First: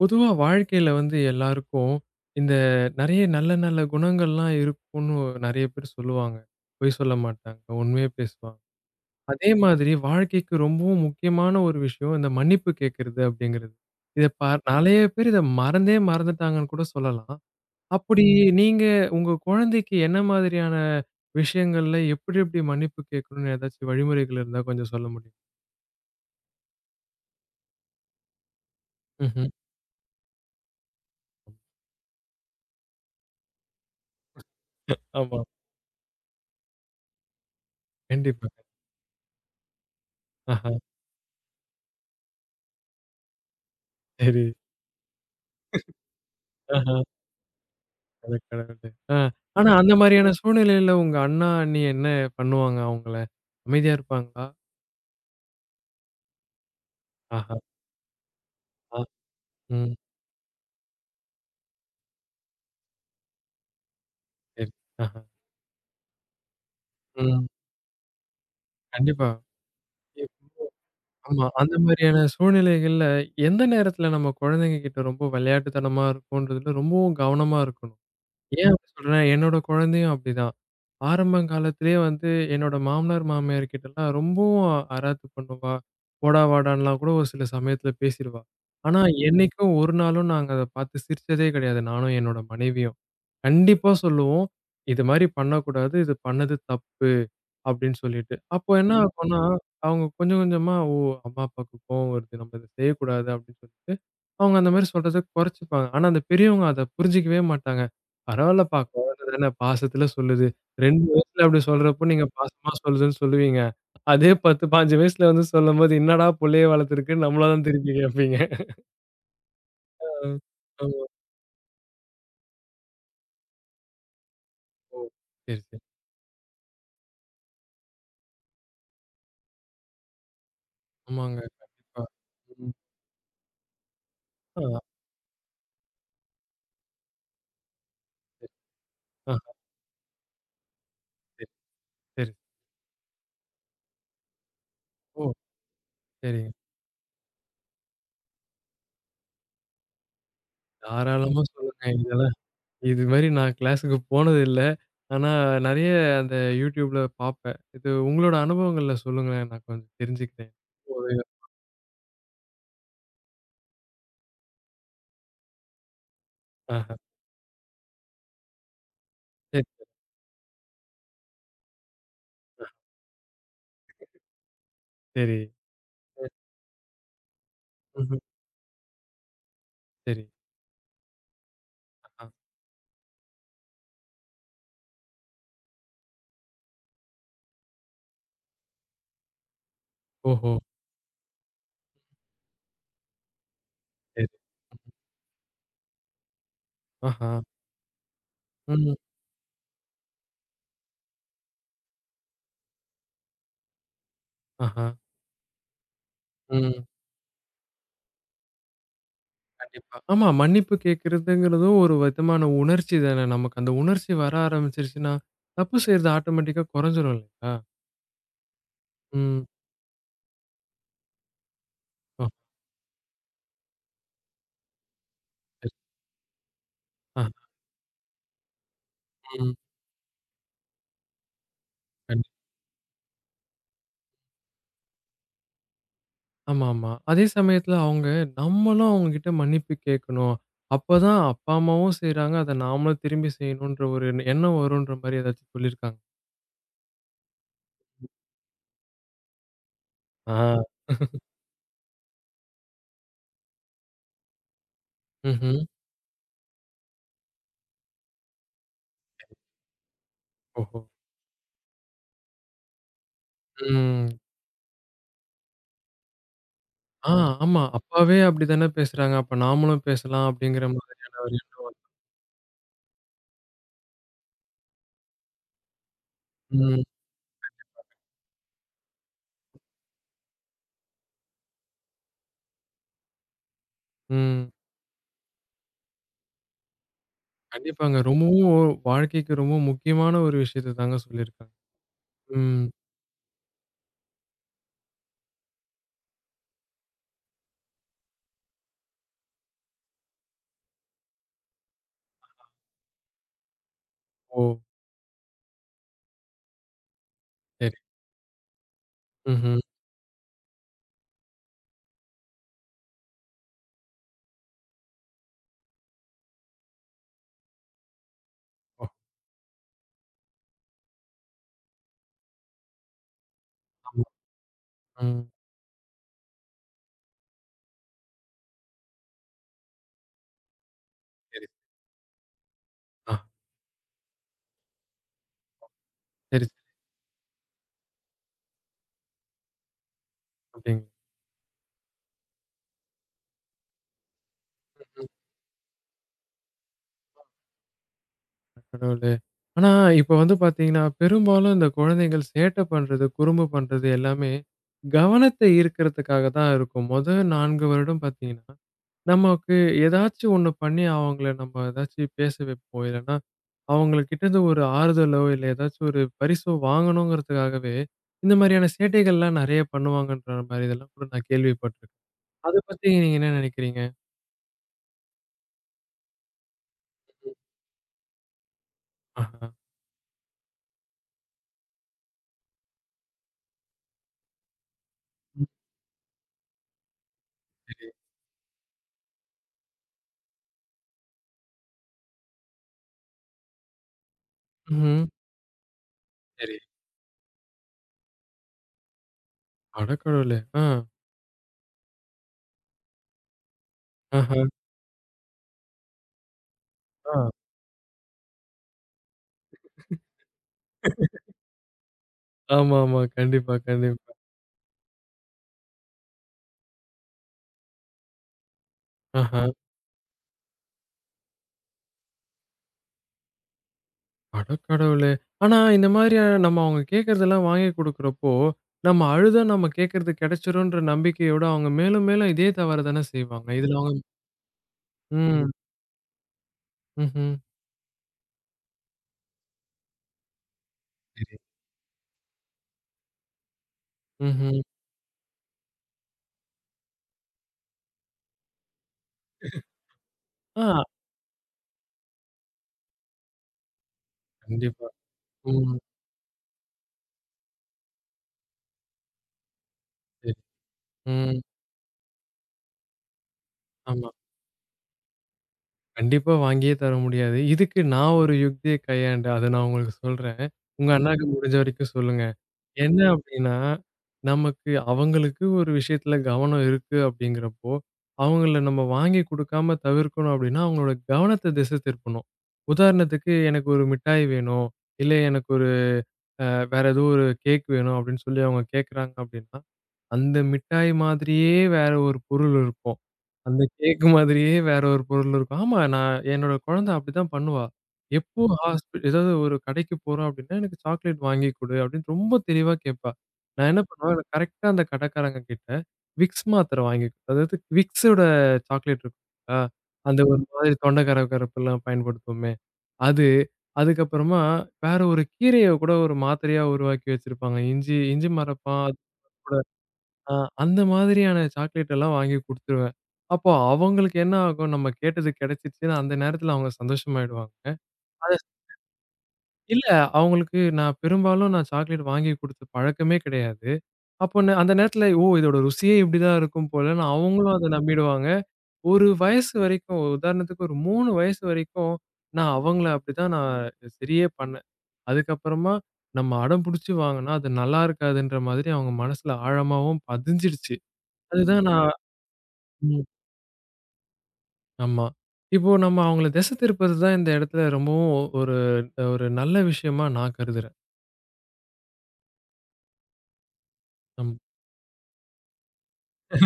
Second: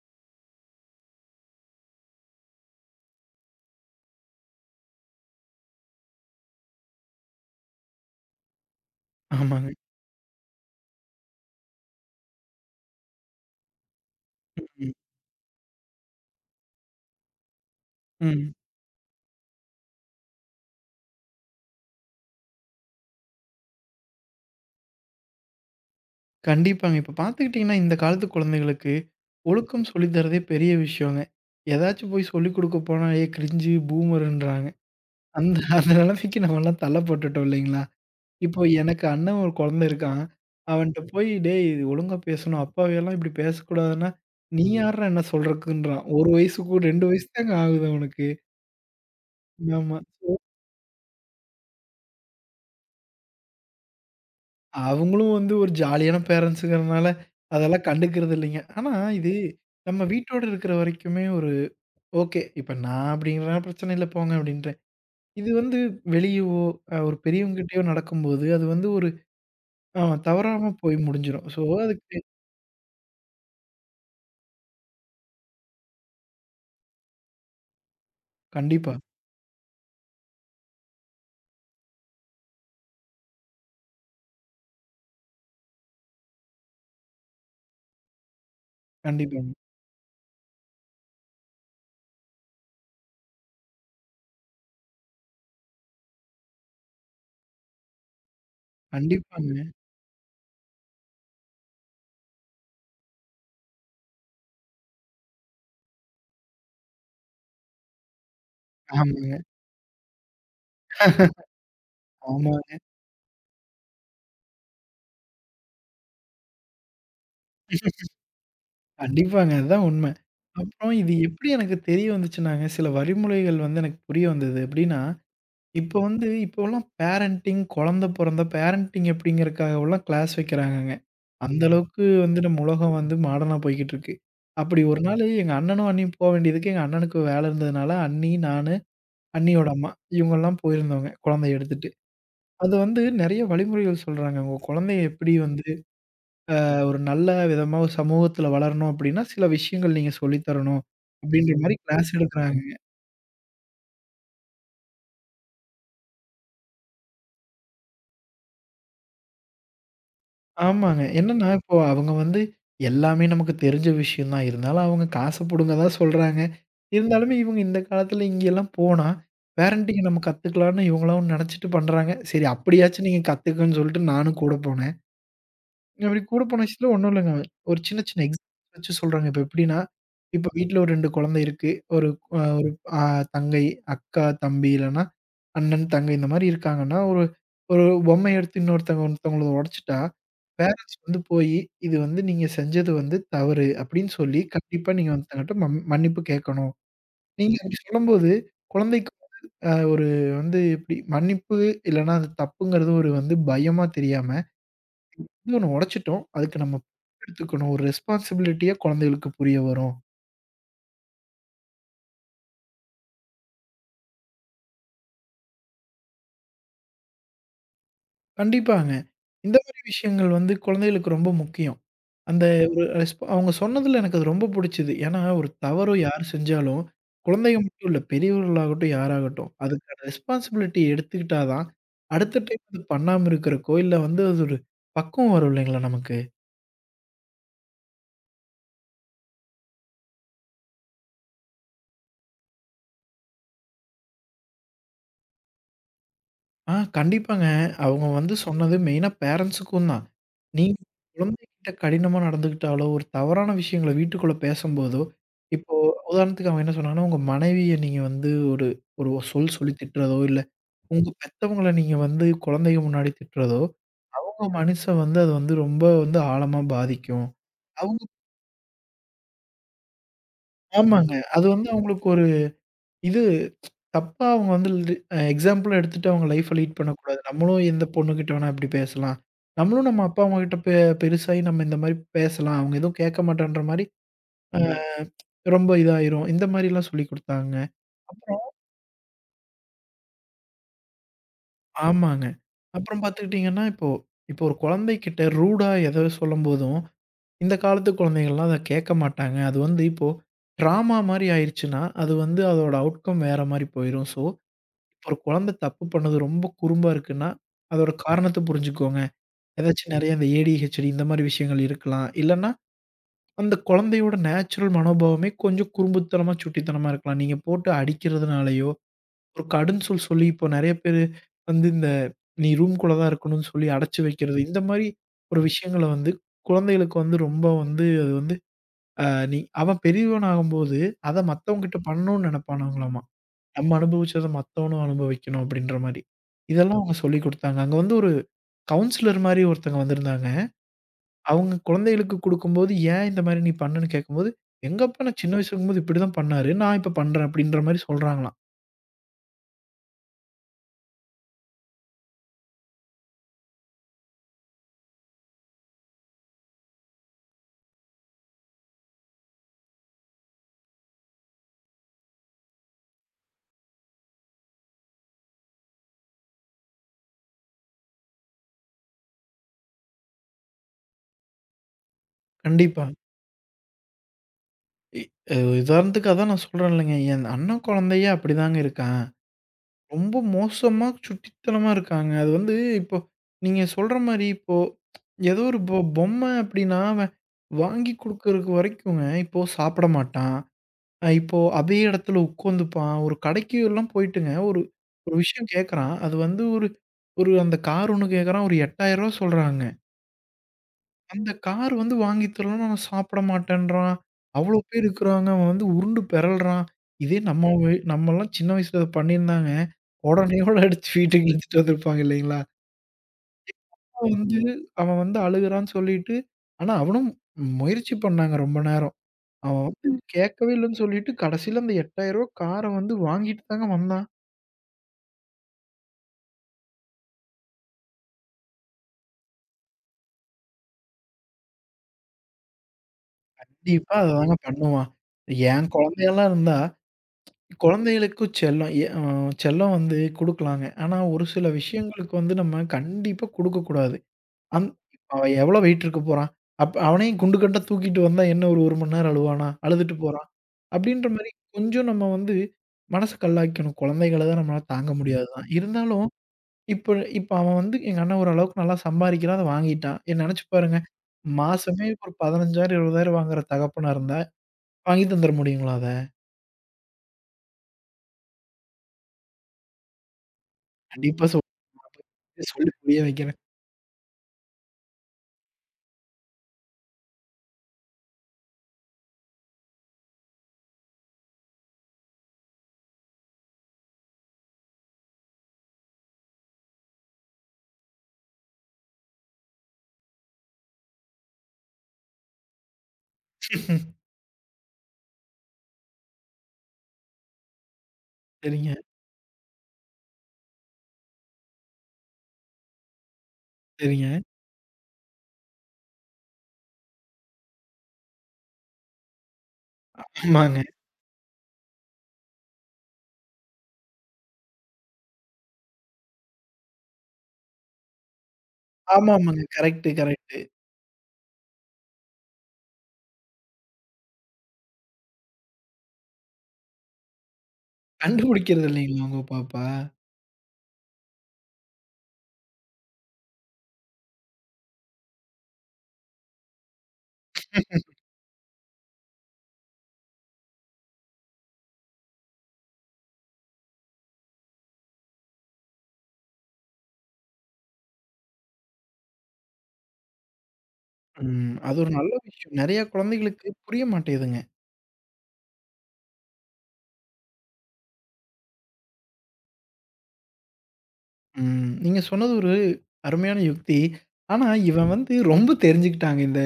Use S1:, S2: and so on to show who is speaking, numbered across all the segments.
S1: பொதுவா வாழ்க்கையில வந்து எல்லாருக்கும் இந்த நெறைய நல்ல நல்ல குணங்கள்லாம் இருக்கும்னு நெறைய பேர் சொல்லுவாங்க. பொய் சொல்ல மாட்டாங்க. உண்மைய பேசுவாங்க. அதே
S2: ஆமாங்க.
S1: மாதிரி வாழ்க்கைக்கு ரொம்பவும் முக்கியமான ஒரு விஷயம் இந்த மன்னிப்பு கேட்கறது அப்படிங்கிறது. இத பா
S2: ம்.
S1: நெறைய பேர் இத மறந்தே மறந்துட்டாங்கன்னு கூட சொல்லலாம். அப்படி
S2: ம்.
S1: நீங்க உங்க குழந்தைக்கு என்ன மாதிரியான விஷயங்கள்ல எப்படி எப்படி மன்னிப்பு கேட்கணும்னு ஏதாச்சும் வழிமுறைகள் இருந்தா கொஞ்சம் சொல்ல முடியுமா?
S2: கண்டிப்பாங்க. இப்ப பார்த்துக்கிட்டீங்கன்னா, இந்த காலத்து குழந்தைகளுக்கு
S1: ம்ஹ்ம்.
S2: ஒழுக்கம் சொல்லி தர்றதே பெரிய விஷயங்க. ஏதாச்சும் போய் சொல்லிக் குடுக்க போனா, "ஏய் கிரிஞ்சு, பூமருன்றாங்க."
S1: ஆமா.
S2: அந்த அந்த நிலைமைக்கு நம்மலாம் தள்ளப்பட்டுட்டோம் இல்லைங்களா?
S1: கண்டிப்பாங்க.
S2: இப்போ எனக்கு அண்ணன் ஒரு குழந்தை இருக்கான்.
S1: ஆஹா.
S2: அவன்ட்ட போய், "டேய் ஒழுங்கா பேசணும். அப்பாவியெல்லாம் இப்படி பேசக்கூடாதுன்னா,
S1: சரி.
S2: நீ யார்றா என்ன சொல்றக்குன்றான்." 1 வயசுக்கு
S1: ஆஹ.
S2: 2 வயசு தாங்க ஆகுது அவனுக்கு.
S1: அட கடவுளே! ஆ. ஆனா அந்த
S2: ஆமா.
S1: மாரியான சூழ்நிலையில உங்க அண்ணா, அண்ணி என்ன பண்ணுவாங்க அவங்கள? அமைதியா இருப்பாங்களா?
S2: அவங்களும் வந்து ஒரு ஜாலியான பேரண்ட்ஸுங்கிறனால,
S1: ஆஹா!
S2: அதெல்லாம் கண்டுக்கிறது இல்லைங்க. ஆனா
S1: ஆ.
S2: இது
S1: ம்.
S2: நம்ம வீட்டோட இருக்கிற வரைக்குமே ஒரு ஓகே. இப்ப நான் அப்படிங்கிறனால பிரச்சனை இல்ல போங்க
S1: சரி.
S2: அப்படின்றேன்.
S1: ஆஹா!
S2: இது வந்து வெளியவோ, ஒரு
S1: ம்.
S2: பெரியவங்ககிட்டயோ நடக்கும்போது, அது வந்து ஒரு
S1: கண்டிப்பா.
S2: அ
S1: எப்
S2: தவறாம போய்
S1: ஆமா.
S2: முடிஞ்சிரும். ஸோ,
S1: அந்த
S2: அதுக்கு
S1: மாரியான சூழ்நிலைகள்ல எந்த நேரத்துல நம்ம குழந்தைங்க கிட்ட ரொம்ப விளையாட்டுத்தனமா இருக்கோன்றதுல ரொம்பவும் கவனமா இருக்கணும். ஏன் அப்படி
S2: கண்டிப்பா,
S1: சொல்றேன், என்னோட குழந்தையும் அப்படிதான். ஆரம்ப காலத்திலேயே வந்து என்னோட மாமனார், மாமியார் கிட்டலாம் ரொம்பவும் அராத்து பண்ணுவா. போடா வாடான்லாம் கூட ஒரு சில சமயத்தில பேசிருவா. ஆனா
S2: கண்டிப்பாங்க.
S1: என்னைக்கும் ஒரு நாளும் நாங்க அத பார்த்து சிரிச்சதே கிடையாது. நானும் என்னோட மனைவியும். கண்டிப்பா சொல்லுவோம். இது மாரி பண்ணக்கூடாது. இது பண்ணது தப்பு. அப்படின்னு சொல்லிட்டு. அப்போ என்ன ஆகும்னா,
S2: கண்டிப்பாங்க.
S1: அவங்க கொஞ்சம் கொஞ்சமா, "ஓ! அம்மா, அப்பாவுக்கு கோவம் வருது. நம்ம இத செய்யக்கூடாது." அப்படின்னு சொல்லிட்டு, அவங்க அந்த மாரி சொல்றத குறைச்சுப்பாங்க. ஆனா, அந்த பெரியவங்க அத புரிஞ்சுக்கவே மாட்டாங்க. "பரவால்லப்பா, குழந்தை
S2: ஆமாங்க,
S1: தானே பாசத்துல சொல்லுது. 2 வயசுல அப்படி சொல்றப்போ, நீங்க
S2: ஆமா.
S1: பாசமா சொல்லுதுன்னு சொல்லுவீங்க. அதே 10, 15 வயசுல வந்து சொல்லும்போது, என்னடா புள்ளைய வளர்த்துருக்குன்னு" நம்மள தான் திருப்பி கேட்பீங்க.
S2: கண்டிப்பாங்க. அதுதான் உண்ம.
S1: அ.
S2: அப்புறம்
S1: ஆமா.
S2: இது எப்படி எனக்கு தெரிய வந்துச்சுன்னாங்க, சில வழிமுறைகள் வந்து எனக்கு புரிய வந்தது. எப்படின்னா
S1: ஓ! சரி, சரி.
S2: இப்ப வந்து இப்போலாம் பேரன்டிங் குழந்தை பொறந்தா பேரன்டிங் எப்டிங்கிறதுக்காகவெல்லாம் கிளாஸ் வைக்கிறாங்கங்க.
S1: ஆமாங்க.
S2: அந்த
S1: கண்டிப்பா.
S2: அளவுக்கு வந்து நம்ம
S1: ம்.
S2: உலகம் வந்து மாடர்னா போய்க்கிட்டு இருக்கு.
S1: ஆ
S2: அப்படி ஒரு நாள் எங்க அண்ணனும், அண்ணியும் போ வேண்டியதுக்கு எங்க அண்ணனுக்கு வேலை இருந்ததுனால அண்ணி,
S1: சரி.
S2: நானு,
S1: ஆஹா.
S2: அண்ணியோட அம்மா இவங்கலாம் போயிருந்தோங்க
S1: சரி,
S2: குழந்தைய எடுத்துட்டு.
S1: சரி.
S2: அது வந்து நெறைய வழிமுறைகள் சொல்றாங்க. உங்க குழந்தைய
S1: ஓ!
S2: எப்படி வந்து
S1: சரிங்க.
S2: ஒரு நல்ல விதமா ஒரு சமூகத்துல வளரணும் அப்படின்னா, சில விஷயங்கள் நீங்க சொல்லி தரணும்.
S1: தாராளமா
S2: அப்படின்ற மாரி
S1: சொல்லுங்க.
S2: கிளாஸ்
S1: இதெல்லாம்
S2: எடுக்குறாங்க.
S1: இது மாரி நான் கிளாஸ்க்கு போனது இல்ல. ஆனா நெறைய அந்த YouTubeல பாப்பேன். இது உங்களோட அனுபவங்கள்ல சொல்லுங்களேன். நான் கொஞ்சம் தெரிஞ்சுக்கிறேன்.
S2: ஆமாங்க. என்னன்னா, இப்போ அவங்க வந்து எல்லாமே நமக்கு தெரிஞ்ச விஷயம் தான். இருந்தாலும் அவங்க காசு புடுங்க தான் சொல்றாங்க.
S1: ஆஹா.
S2: இருந்தாலுமே இவங்க இந்த காலத்துல இங்கேல்லாம் போனா,
S1: சரி,
S2: பேரண்டிங் நம்ம கத்துக்கலான்னு இவங்களாவும் நெனச்சுட்டு பண்றாங்க. சரி அப்படியாச்சும் நீங்க கத்துக்கங்கன்னு சொல்லிட்டு நானும் கூட போனேன்.
S1: சரி.
S2: அப்படி
S1: ஆ சரி. ம்.
S2: கூட போன விஷயத்துல ஒண்ணும் இல்லங்க. ஒரு சின்ன
S1: ம்ஹ்ம்.
S2: சின்ன எக்ஸாம்பிள் வச்சு சொல்றேங்க. இப்ப எப்படின்னா,
S1: சரி.
S2: இப்ப வீட்ல ஒரு 2 குழந்தை இருக்கு. ஒரு
S1: ஆ.
S2: ஒரு அ தங்கை, அக்கா, தம்பி இல்லன்னா அண்ணன், தங்கை இந்த மாரி இருக்காங்கன்னா, ஒரு ஒரு பொம்மைய எடுத்து இன்னொருத்தவங்க ஒருத்தவங்கள உடைச்சுட்டா,
S1: ஓஹோ!
S2: பேரண்ட்ஸ் வந்து போயி, "இது வந்து நீங்க செஞ்சது வந்து தவறு" அப்படின்னு
S1: சரி.
S2: சொல்லி கண்டிப்பா நீங்க ஒருத்தவங்கட்ட மன்னிப்பு கேட்கணும்.
S1: ஆஹா.
S2: நீங்க அப்படி சொல்லும்போது,
S1: ம்.
S2: குழந்தைக்கு ஒரு வந்து எப்படி மன்னிப்பு இல்லன்னா அது தப்புங்கிறது ஒரு வந்து பயமா தெரியாம
S1: ஆஹா.
S2: இது ஒண்ணு உடைச்சிட்டோம். அதுக்கு நம்ம
S1: ம்.
S2: எடுத்துக்கணும். ஒரு ரெஸ்பான்சிபிலிட்டியா குழந்தைகளுக்கு புரிய வரும்.
S1: கண்டிப்பா. ஆமா. மன்னிப்பு கேட்கிறதுங்கிறதும் ஒரு விதமான உணர்ச்சி தானே. நமக்கு அந்த உணர்ச்சி வர ஆரம்பிச்சுருச்சுன்னா, தப்பு செய்றது ஆட்டோமேட்டிக்கா குறைஞ்சிரும் இல்லையா?
S2: கண்டிப்பாங்க.
S1: ம்.
S2: இந்த மாரி விஷயங்கள் வந்து குழந்தைகளுக்கு ரொம்ப முக்கியம்.
S1: ஓ!
S2: அந்த ஒரு அவங்க சொன்னதுல எனக்கு அது ரொம்ப புடிச்சது. ஏன்னா, ஒரு
S1: சரி.
S2: தவறு யார் செஞ்சாலும்,
S1: ஆ.
S2: குழந்தைங்க மட்டும் இல்ல, பெரியவர்களாகட்டும், யாராகட்டும்.
S1: ம்.
S2: அதுக்கான ரெஸ்பான்சிபிலிட்டி எடுத்துக்கிட்டா தான்,
S1: கண்டிப்பா.
S2: அடுத்த டைம் அது பண்ணாம இருக்கிறக்கோ, இல்ல வந்து அது ஒரு பக்குவம் வரும் இல்லைங்களா நமக்கு?
S1: ஆமாமா. அதே சமயத்துல அவங்க நம்மளும் அவங்ககிட்ட மன்னிப்பு கேட்கணும். அப்பதான் அப்பா, அம்மாவும் செய்றாங்க. அத நாமளும் திரும்பி செய்யணுன்ற ஒரு எண்ணம் வரும்ன்ற மாரி ஏதாச்சும் சொல்லியிருக்காங்க?
S2: ஆ கண்டிப்பாங்க. அவங்க வந்து சொன்னது மெயினா பேரண்ட்ஸுக்கும் தான்.
S1: ஆ.
S2: நீங்க குழந்தைகிட்ட கடினமா நடந்துக்கிட்டாலோ, ஒரு தவறான விஷயங்கள வீட்டுக்குள்ள பேசும்போதோ,
S1: ம்ஹ்ம்.
S2: இப்போ உதாரணத்துக்கு அவங்க என்ன சொன்னாங்கன்னா, உங்க மனைவிய நீங்க வந்து ஒரு ஒரு சொல் சொல்லி திட்டுறதோ, இல்ல
S1: ஓஹோ!
S2: உங்க பெத்தவங்கள நீங்க வந்து குழந்தைங்க முன்னாடி திட்டுறதோ,
S1: ம்.
S2: அவங்க மனச வந்து அது வந்து ரொம்ப வந்து ஆழமா
S1: ஆ,
S2: பாதிக்கும்.
S1: ஆமா.
S2: அவங்க
S1: அப்பாவே அப்படித்தானே பேசுறாங்க. அப்ப நாமளும் பேசலாம் அப்படிங்கிற
S2: ஆமாங்க.
S1: மாதிரியான ஒரு
S2: அது வந்து அவங்களுக்கு ஒரு இது தப்பா அவங்க வந்து லி அ எக்ஸாம்பிளா எடுத்துட்டு அவங்க லைஃப்ப
S1: எண்ணம்.
S2: லீட்
S1: ம்.
S2: பண்ணக்கூடாது. நம்மளும் எந்த பொண்ணுகிட்ட வேணா இப்படி பேசலாம். நம்மளும் நம்ம அப்பா, அம்மா கிட்ட பெருசாகி நம்ம இந்த மாரி பேசலாம். அவங்க எதுவும் கேட்க மாட்டேன்ற மாரி
S1: ம்.
S2: அ ரொம்ப இதாயிரும். இந்த மாரிலாம் சொல்லிக் குடுத்தாங்க.
S1: கண்டிப்பாங்க.
S2: அப்புறம்
S1: ரொம்பவும் ஒரு வாழ்க்கைக்கு ரொம்ப முக்கியமான ஒரு விஷயத்த தாங்க சொல்லியிருக்காங்க.
S2: ஆமாங்க.
S1: ம்.
S2: அப்புறம் பார்த்துக்கிட்டீங்கன்னா, இப்போ இப்போ ஒரு குழந்தைகிட்ட ரூடா எதோ சொல்லும்போதும், இந்த காலத்து குழந்தைகள்லாம் அத கேட்க மாட்டாங்க. அது வந்து இப்போ ட்ராமா மாரி ஆயிருச்சுன்னா, அது வந்து அதோட அவுட்கம் வேற மாரி போயிரும். ஸோ
S1: ஓ!
S2: ஒரு குழந்தை தப்பு பண்ணது ரொம்ப குறும்பா இருக்குன்னா,
S1: சரி.
S2: அதோட காரணத்த புரிஞ்சுக்கோங்க.
S1: ம்ஹ்ம்.
S2: ஏதாச்சும் நெறைய இந்த ADHD இந்த மாரி விஷயங்கள் இருக்கலாம். இல்லன்னா, அந்த குழந்தையோட நேச்சுரல் மனோபாவமே கொஞ்சம் குறும்புத்தனமா, சுட்டித்தனமா இருக்கலாம். நீங்க போட்டு அடிக்கிறதுனாலயோ,
S1: ஓ!
S2: ஒரு கடும் சொல் சொல்லி இப்போ நெறைய பேரு வந்து இந்த நீ ரூம்குள்ள தான் இருக்கணும்னு சொல்லி அடைச்சு
S1: ஆமா.
S2: வைக்கிறது. இந்த மாரி
S1: ம்.
S2: ஒரு விஷயங்கள வந்து குழந்தைகளுக்கு வந்து ரொம்ப வந்து அது வந்து அ நீ அவன் பெரியவனாகும்போது, அத
S1: சரி.
S2: மத்தவங்ககிட்ட பண்ணணும்னு நெனைப்பானாங்களாமா.
S1: ஆ.
S2: நம்ம அனுபவிச்சத மத்தவனும் அனுபவிக்கணும் அப்படின்ற மாரி.
S1: சரி.
S2: இதெல்லாம் அவங்க கண்டிப்பா. சொல்லிக் குடுத்தாங்க. அங்க வந்து ஒரு கவுன்சிலர் மாரி ஒருத்தங்க வந்திருந்தாங்க.
S1: அப்படிங்களா?
S2: அவங்க குழந்தைகளுக்கு குடுக்கும்போது, "ஏன் இந்த மாரி நீ பண்ணன்னு?" கேட்கும்போது, "எங்க அப்பா
S1: ம்.
S2: நான் சின்ன வயசுல இருக்கும்போது இப்படி தான் பண்ணாரு. நான் இப்ப பண்றேன்." அப்படின்ற மாரி சொல்றாங்களாம்.
S1: கடவுளே! ஆனா, இப்ப வந்து பார்த்தீங்கன்னா, பெரும்பாலும் இந்த குழந்தைகள் சேட்டை பண்றது, குறும்பு பண்றது எல்லாமே கவனத்தை ஈர்க்கிறதுக்காக தான் இருக்கும். முதல் 4 வருடம் பார்த்தீங்கன்னா, நமக்கு ஏதாச்சும் ஒண்ணு பண்ணி அவங்கள நம்ம ஏதாச்சும் பேச வைப்போம். இல்லன்னா, அவங்ககிட்டருந்து ஒரு ஆறுதலோ, இல்ல ஏதாச்சும் ஒரு பரிசோ வாங்கணுங்கிறதுக்காகவே, இந்த மாரியான சேட்டைகள்லாம் நெறைய பண்ணுவாங்கன்ற மாரி இதெல்லாம் கூட நான் கேள்விப்பட்டுருக்கேன். அத
S2: கண்டிப்பா.
S1: பத்தி நீங்க என்ன நினைக்கிறீங்க?
S2: இ அ உதாரணத்துக்கு அதான் நான் சொல்றேன் இல்லைங்க. என் அண்ணன் குழந்தையே அப்படிதாங்க இருக்கான்.
S1: ஆஹா.
S2: ரொம்ப மோசமா சுட்டித்தனமா இருக்காங்க. அது வந்து இப்போ நீங்க சொல்ற மாரி இப்போ ஏதோ
S1: ம்.
S2: ஒரு பொம்மை அப்படின்னா, அவன்
S1: சரி.
S2: வாங்கி குடுக்கறக்கு வரைக்குங்க இப்போ சாப்பிட மாட்டான். இப்போ அதே இடத்துல உட்காந்துப்பான். ஒரு கடைக்கு எல்லாம் போயிட்டுங்க. ஒரு
S1: ம்ஹ்ம்.
S2: ஒரு விஷயம் கேட்கறான். அது வந்து
S1: சரி.
S2: ஒரு ஒரு அந்த கார் ஒண்ணு கேட்கறான். ஒரு ரூ. 8,000 சொல்றாங்க.
S1: அடக்கடவுளே! ஆ.
S2: அந்த கார் வந்து வாங்கி தரலன்னா, நான் சாப்பிட மாட்டேன்றான்.
S1: ஆஹா.
S2: அவ்வளோ பேர் இருக்கிறாங்க. அவன் வந்து உருண்டு பெறல்றான். இதே
S1: ஆ.
S2: நம்மலாம் சின்ன வயசுல இத பண்ணியிருந்தாங்க, உடனேயோட அடிச்சு வீட்டுக்கு இழுத்துட்டு வந்திருப்பாங்க இல்லைங்களா?
S1: ஆமாமா. கண்டிப்பா, கண்டிப்பா.
S2: அவன் வந்து அவன் வந்து அழுகுறான்னு சொல்லிட்டு ஆனா அவனும் முயற்சி பண்ணாங்க ரொம்ப நேரம்.
S1: ஆஹா!
S2: அவன் வந்து கேட்கவே இல்லன்னு சொல்லிட்டு, கடைசில அந்த ரூ. 8,000 கார வந்து வாங்கிட்டு தாங்க வந்தான்.
S1: அடக்கடவுளே! ஆனா இந்த மாதிரியான நம்ம அவங்க கேட்கறதெல்லாம் வாங்கி குடுக்குறப்போ, நம்ம அழுதா நம்ம கேட்கறது கிடைச்சிரும்ன்ற நம்பிக்கையோட அவங்க மேலும், மேலும் இதே தவற தானே செய்வாங்க. இதுல
S2: கண்டிப்பா
S1: அவங்க
S2: அததாங்க பண்ணுவான்.
S1: ம்.
S2: என் குழந்தையெல்லாம் இருந்தா,
S1: ம்ஹ்ம்.
S2: குழந்தைகளுக்கும் செல்லம் எ அ செல்லம் வந்து குடுக்கலாங்க. ஆனா, ஒரு
S1: சரி.
S2: சில விஷயங்களுக்கு வந்து நம்ம கண்டிப்பா குடுக்கக்கூடாது.
S1: ம்ஹ்ம்.
S2: அந் அவன் எவ்வளோ வெயிட் இருக்க போறான்? அப்ப அவனையும் குண்டு கட்டா தூக்கிட்டு வந்தா என்ன ஒரு 1 மணி நேரம் அழுவானா? அழுதுட்டு போறான்.
S1: ஆ
S2: அப்படின்ற மாரி கொஞ்சம் நம்ம வந்து மனச கல்லாக்கிக்கணும். குழந்தைகள தான் நம்மளால
S1: கண்டிப்பா.
S2: தாங்க முடியாது தான்.
S1: ம்.
S2: இருந்தாலும் இப்ப இப்ப அவன் வந்து எங்க அண்ணன் ஓரளவுக்கு நல்லா சம்பாரிக்கிறான். அத வாங்கிட்டான்.
S1: சரி.
S2: நெனச்சு பாருங்க.
S1: ம்.
S2: மாசமே ஒரு 15,000 20,000 வாங்குற தகப்பனா
S1: ஆமா.
S2: இருந்தா, வாங்கி தந்துர முடியுங்களா அத?
S1: கண்டிப்பா வாங்கியே தர முடியாது. இதுக்கு நான் ஒரு யுக்திய கையாண்டேன். அத நான் உங்களுக்கு சொல்றேன். உங்க அண்ணாக்கு
S2: கண்டிப்பா சொல்
S1: முடிஞ்ச வரைக்கும் சொல்லுங்க.
S2: சொல்லி புரிய
S1: என்ன
S2: வைக்கிறேன்.
S1: அப்டின்னா, நமக்கு அவங்களுக்கு ஒரு விஷயத்துல கவனம் இருக்கு அப்டிங்கிறப்போ, அவங்கள நம்ம வாங்கி குடுக்காம தவிர்க்கணும் அப்டின்னா, அவங்களோட கவனத்த திசை திருப்பணும். உதாரணத்துக்கு எனக்கு ஒரு மிட்டாய் வேணும், இல்ல எனக்கு ஒரு அ வேற ஏதோ ஒரு கேக் வேணும் அப்டின்னு சொல்லி அவங்க கேட்கறாங்க அப்டின்னா, அந்த மிட்டாய் மாதிரியே வேற ஒரு பொருள் இருக்கும். அந்த கேக் மாதிரியே வேற ஒரு பொருள் இருக்கும். ஆமா, நான் என்னோட குழந்தை அப்படிதான் பண்ணுவா. எப்போ
S2: சரிங்க,
S1: ஹாஸ்பி ஏதாவது ஒரு கடைக்கு போறோம் அப்படின்னா, "எனக்கு சாக்லேட் வாங்கி கொடு" அப்படின்னு ரொம்ப தெளிவா கேட்பா. நான் என்ன
S2: சரிங்க.
S1: பண்ணுவேன், கரெக்ட்டா அந்த கடைக்காரங்க கிட்ட விக்ஸ் மாத்திரை வாங்கி கொடு, அதாவது விக்ஸோட சாக்லேட் இருக்கும் இல்லையா? அந்த ஒரு
S2: ஆமாங்க.
S1: மாதிரி தொண்டை கரகரப்பெல்லாம் பயன்படுத்துவோமே, அது. அதுக்கப்புறமா வேற ஒரு கீரைய கூட ஒரு மாத்திரையா உருவாக்கி வச்சிருப்பாங்க. இஞ்சி இஞ்சி மரப்பா
S2: ஆமா, ஆமாங்க. கரெக்ட்டு,
S1: ஆ
S2: கரெக்ட்டு.
S1: அந்த மாதிரியான சாக்லேட் எல்லாம் வாங்கி குடுத்துருவேன். அப்போ அவங்களுக்கு என்ன ஆகும்? நம்ம கேட்டது கிடைச்சிச்சுன்னு அந்த நேரத்துல அவங்க சந்தோஷமாயிடுவாங்க. அத
S2: கண்டுபிடிக்கிறது இல்லைங்களா உங்க பாப்பா?
S1: இல்ல அவங்களுக்கு நான் பெரும்பாலும் சாக்லேட் வாங்கி குடுத்த பழக்கமே கிடையாது. அப்போ ந அந்த நேரத்துல ஓ! இதோட ருசியே இப்படிதான் இருக்கும் போலன்னு அவங்களும் அத நம்பிடுவாங்க. ஒரு வயசு வரைக்கும் உதாரணத்துக்கு ஒரு 3 வயசு வரைக்கும் நான் அவங்கள அப்படிதான் சரியே பண்ணேன். அதுக்கப்புறமா நம்ம அடம் புடிச்சு வாங்குனா அது நல்லா இருக்காதுன்ற மாதிரி அவங்க மனசுல ஆழமாவும் பதிஞ்சிடுச்சு.
S2: ம்.
S1: அதுதான்
S2: அது ஒரு
S1: நான்
S2: நல்ல விஷயம். நெறைய
S1: ம்.
S2: குழந்தைகளுக்கு புரிய மாட்டேங்குதுங்க.
S1: ஆமா. இப்போ நம்ம அவங்கள திசை திருப்புறது தான் இந்த இடத்துல ரொம்பவும் ஒரு ஒரு நல்ல விஷயமா நான் கருதுறேன்.
S2: ம். நீங்க சொன்னது ஒரு அருமையான யுக்தி.
S1: நம்
S2: ஆனா இவன் வந்து ரொம்ப தெரிஞ்சுக்கிட்டாங்க. இந்த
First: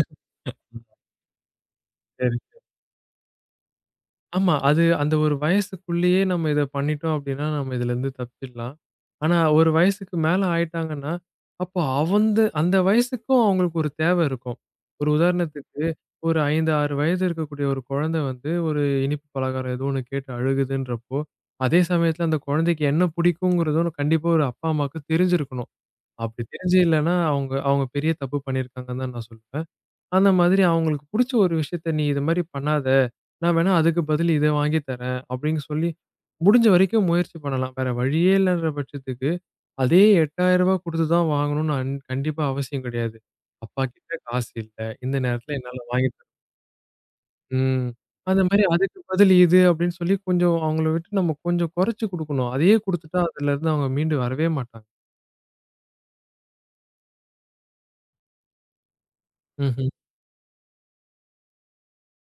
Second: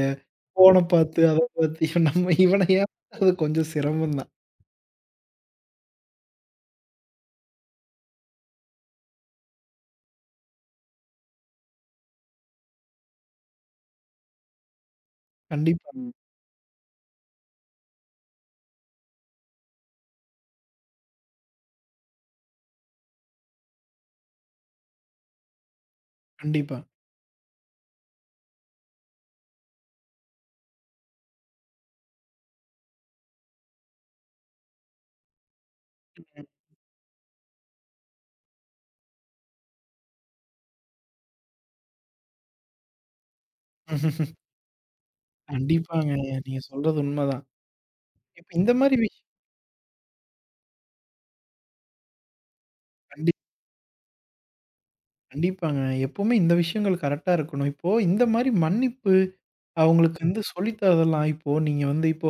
S2: ஃபோன
S1: ம்.
S2: பார்த்து, அத பார்த்து இவன் நம்ம
S1: சரி.
S2: இவன ஏமாத்துறது கொஞ்சம் சிரமம் தான்.
S1: ஆமா. அது அந்த ஒரு வயசுக்குள்ளேயே நம்ம இத பண்ணிட்டோம் அப்படின்னா, நம்ம இதுலருந்து தப்பிச்சிடலாம். ஆனா, ஒரு வயசுக்கு மேல ஆயிட்டாங்கன்னா, அப்போ அந்த வயசுக்கும் அவங்களுக்கு ஒரு தேவை இருக்கும். ஒரு உதாரணத்துக்கு
S2: கண்டிப்பா,
S1: ஒரு 5, 6 வயது இருக்கக்கூடிய ஒரு குழந்தை வந்து ஒரு இனிப்பு பலகாரம் ஏதோ ஒண்ணு கேட்டு அழுகுதுன்றப்போ, அதே சமயத்துல அந்த குழந்தைக்கு என்ன பிடிக்குங்கிறதும் கண்டிப்பா ஒரு அப்பா, அம்மாவுக்கு தெரிஞ்சிருக்கணும். அப்படி
S2: கண்டிப்பா.
S1: தெரிஞ்சு இல்லன்னா, அவங்க அவங்க பெரிய தப்பு பண்ணியிருக்காங்கன்னு தான் நான் சொல்லுவேன். அந்த மாதிரி அவங்களுக்கு புடிச்ச ஒரு விஷயத்த "நீ இது மாரி பண்ணாத. நான் வேணா அதுக்கு பதில் இத வாங்கி தரேன்" அப்படின்னு சொல்லி முடிஞ்ச வரைக்கும் முயற்சி பண்ணலாம். வேற வழியே இல்லன்ற பட்சத்துக்கு, அதே ரூ. 8,000 குடுத்து தான் வாங்கணும்னு கண்டிப்பா அவசியம் கிடையாது. "அப்பா கிட்ட காசு இல்ல. இந்த நேரத்துல என்னால வாங்கி
S2: கண்டிப்பாங்க.
S1: தர"
S2: நீங்க சொல்றது உண்மதான்.
S1: ம். அந்த
S2: இப்ப
S1: மாரி
S2: இந்த மாரி
S1: அதுக்கு
S2: விஷயம்
S1: பதில் இது அப்படின்னு சொல்லி கொஞ்சம் அவங்கள விட்டு நம்ம கொஞ்சம் குறைச்சு குடுக்கணும். அதையே குடுத்துட்டா
S2: கண்டி
S1: அதுலருந்து அவங்க மீண்டு வரவே மாட்டாங்க.
S2: கண்டிப்பாங்க. எப்பவுமே இந்த விஷயங்கள் கரெக்ட்டா இருக்கணும். இப்போ இந்த மாரி மன்னிப்பு
S1: ம்ஹ்ம்.
S2: அவங்களுக்கு வந்து சொல்லி தரதெல்லாம், இப்போ நீங்க வந்து இப்போ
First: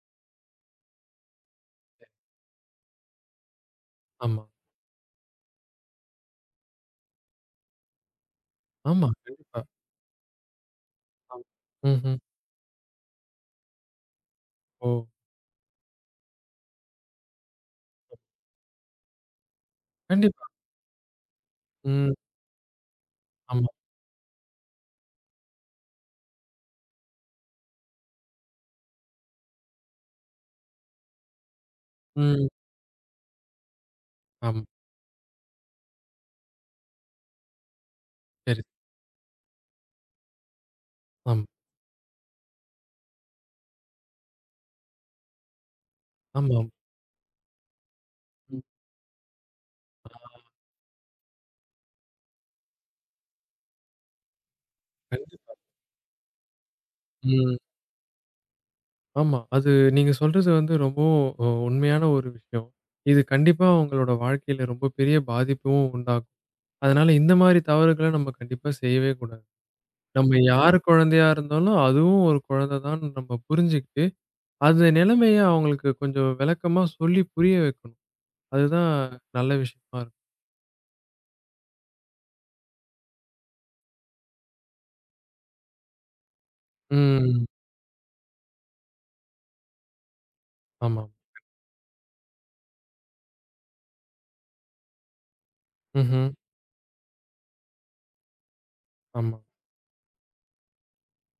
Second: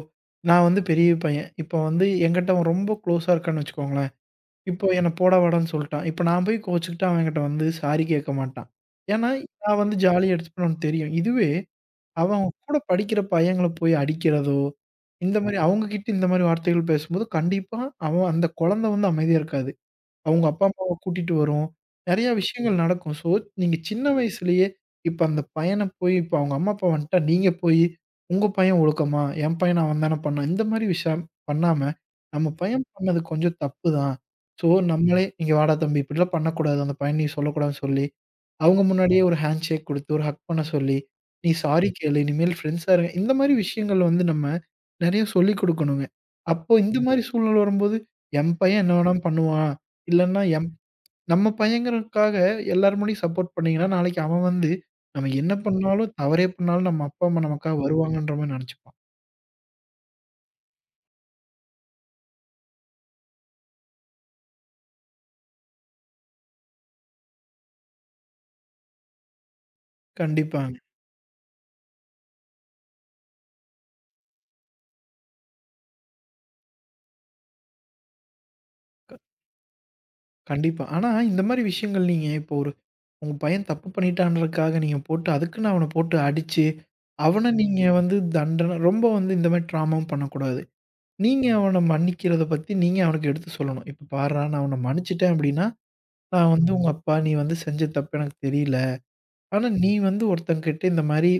S2: நான் வந்து பெரிய பையன். இப்போ வந்து என்கிட்ட அவன் ரொம்ப க்ளோஸா இருக்கான்னு வச்சுக்கோங்களேன்.
S1: ஆமா.
S2: இப்போ என்ன போடா வாடான்னு சொல்ட்டான். இப்ப நான் போய் கோச்சுக்கிட்டு அவன் என்கிட்ட வந்து சாரி கேட்க மாட்டான்.
S1: ஆமா.
S2: ஏன்னா,
S1: கண்டிப்பா.
S2: நான் வந்து ஜாலியா எடுத்துப்பேன்னு அவனுக்கு தெரியும்.
S1: ஆமா.
S2: இதுவே
S1: ம்ஹ்ம்.
S2: அவன் கூட படிக்கிற பையங்கள போய் அடிக்கிறதோ,
S1: ஓ!
S2: இந்த மாரி அவுங்ககிட்ட இந்த மாரி வார்த்தைகள் பேசும்போது, கண்டிப்பா அவன் அந்த குழந்தை வந்து அமைதியா இருக்காது. அவங்க
S1: கண்டிப்பா.
S2: அப்பா, அம்மாவ கூட்டிட்டு வரும்.
S1: ம்.
S2: நெறைய விஷயங்கள் நடக்கும். ஸோ,
S1: ஆமா.
S2: நீங்க சின்ன வயசுலயே இப்ப அந்த பையன போய் இப்ப அவங்க அம்மா, அப்பா வந்துட்டா நீங்க போய், உங்க பையன் ஒழுக்கமா? என் பையன் அவன் தானே பண்ணான். இந்த மாரி விஷயம் பண்ணாம, நம்ம
S1: ம்.
S2: பையன் பண்ணது கொஞ்சம் தப்பு தான்.
S1: ஆமா.
S2: ஸோ, நம்மளே "இங்க வாடா தம்பி இப்படிலாம் பண்ணக்கூடாது. அந்த பையன் நீ சொல்லக்கூடாதுன்னு" சொல்லி,
S1: சரி.
S2: அவங்க முன்னாடியே ஒரு ஹேண்ட் ஷேக் குடுத்து, ஒரு ஹக் பண்ண சொல்லி,
S1: ஆமா.
S2: "நீ சாரி கேளு. இனிமேல் ஃப்ரெண்ட்ஸா இருங்க." இந்த மாரி விஷயங்கள் வந்து நம்ம நெறைய சொல்லிக் குடுக்கணுங்க.
S1: ஆமாம்.
S2: அப்போ இந்த மாரி சூழ்நிலை வரும்போது, "என்
S1: ம்.
S2: பையன் என்ன வேணாலும் பண்ணுவான். இல்லன்னா நம்ம பையங்கறதுக்காக எல்லார் முன்னாடியும் சப்போர்ட் பண்ணீங்கன்னா, நாளைக்கு அவன் வந்து, நம்ம என்ன
S1: கண்டிப்பா.
S2: பண்ணாலும், தவறே பண்ணாலும் நம்ம அப்பா, அம்மா
S1: ம்.
S2: நமக்காக வருவாங்கன்ற மாரி நெனச்சுப்பான்.
S1: ஆமா. அது நீங்க சொல்றது வந்து ரொம்பவும் உண்மையான ஒரு விஷயம். இது கண்டிப்பா உங்களோட வாழ்க்கையில ரொம்ப பெரிய பாதிப்பும் உண்டாக்கும். அதனால இந்த மாரி தவறுகள நம்ம கண்டிப்பா செய்யவே கூடாது. நம்ம
S2: கண்டிப்பாங்க.
S1: யார் குழந்தையா இருந்தாலும் அதுவும் ஒரு குழந்தை தான் நம்ம புரிஞ்சுக்கிட்டு, அந்த நிலைமைய அவங்களுக்கு கொஞ்சம் விளக்கமா சொல்லி புரிய வைக்கணும். அதுதான் நல்ல விஷயமா இருக்கும்.
S2: கண்டிப்பா. ஆனா, இந்த மாரி விஷயங்கள் நீங்க இப்போ ஒரு உங்க பையன் தப்பு பண்ணிட்டான்றதுக்காக நீங்க போட்டு, அதுக்குன்னு அவன போட்டு அடிச்சு,
S1: ம்.
S2: அவன நீங்க வந்து தண்டன ரொம்ப வந்து இந்த மாரி ட்ராமாவும் பண்ணக்கூடாது.
S1: ஆமா.
S2: நீங்க அவன மன்னிக்கிறத பத்தி நீங்க அவனுக்கு எடுத்து சொல்லணும். "இப்ப பார்றா நான் உன்ன மன்னிச்சுட்டேன் அப்டின்னா,
S1: ம்ஹ்ம்.
S2: நான் வந்து உங்க அப்பா, நீ வந்து செஞ்ச தப்பு எனக்கு தெரியல."
S1: ஆமா.
S2: ஆனா, நீ வந்து ஒருத்தன்கிட்ட இந்த மாரி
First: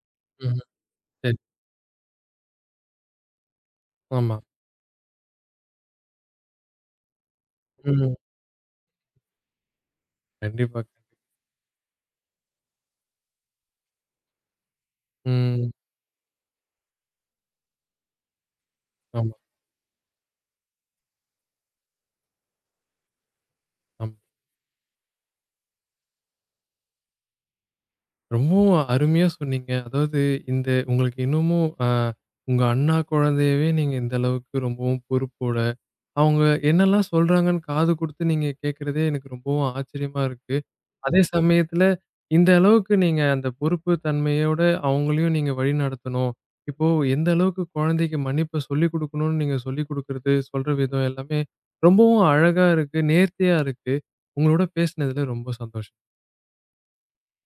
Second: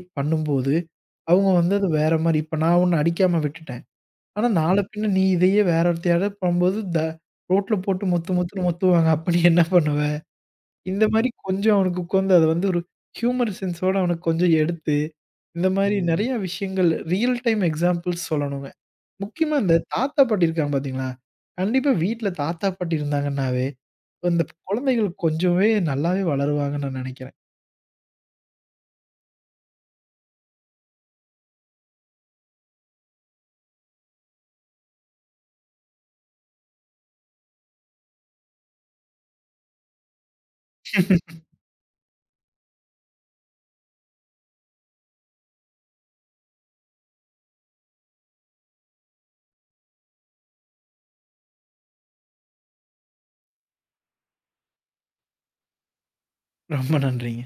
S1: ம்ஹ்ம்.
S2: பண்ணும்போது,
S1: சரி.
S2: அவங்க வந்து அது வேற மாரி இப்ப நான் உன்ன அடிக்காம விட்டுட்டேன்.
S1: ஆமா.
S2: ஆனா, நாள பின்ன நீ இதையே வேற ஒருத்தையாட பண்ணும்போது, ரோட்ல போட்டு
S1: ம்.
S2: மொத்து மொத்துன்னு மொத்துவாங்க. அப்ப நீ என்ன பண்ணுவ?
S1: கண்டிப்பா.
S2: இந்த மாரி கொஞ்சம் அவனுக்கு உட்காந்து அத வந்து ஒரு ஹியூமர் சென்ஸோட அவனுக்கு கொஞ்சம் எடுத்து, இந்த
S1: ம்.
S2: மாரி நெறைய விஷயங்கள் ரியல் டைம் எக்ஸாம்பிள்ஸ் சொல்லணுங்க.
S1: ஆமா,
S2: முக்கியமா இந்த தாத்தா, பாட்டி இருக்காங்க பார்த்தீங்களா? கண்டிப்பா வீட்ல தாத்தா, பாட்டி இருந்தாங்கன்னாவே,
S1: ஆமா.
S2: இந்த குழந்தைகள் கொஞ்சமே நல்லாவே வளருவாங்கன்னு நான் நெனைக்கிறேன்.
S1: ரொம்பவும் அருமையா சொன்னீங்க. அதாவது இந்த உங்களுக்கு இன்னமும் உங்க அண்ணா குழந்தையவே நீங்க இந்த அளவுக்கு ரொம்பவும் பொறுப்போட, அவங்க என்னெல்லாம் சொல்றாங்கன்னு காது குடுத்து நீங்க கேட்கிறதே எனக்கு ரொம்பவும் ஆச்சரியமா இருக்கு. அதே சமயத்துல, இந்த அளவுக்கு நீங்க அந்த பொறுப்பு தன்மையோட அவங்களையும் நீங்க வழிநடத்தணும். இப்போ எந்த அளவுக்கு குழந்தைக்கு மன்னிப்ப சொல்லிக் குடுக்கணும்னு நீங்க சொல்லிக் குடுக்குறது, சொல்ற விதம் எல்லாமே ரொம்பவும் அழகா இருக்கு. நேர்த்தியா இருக்கு. உங்களோட பேசினதுல ரொம்ப சந்தோஷம்.
S2: ரொம்ப நன்றிங்க.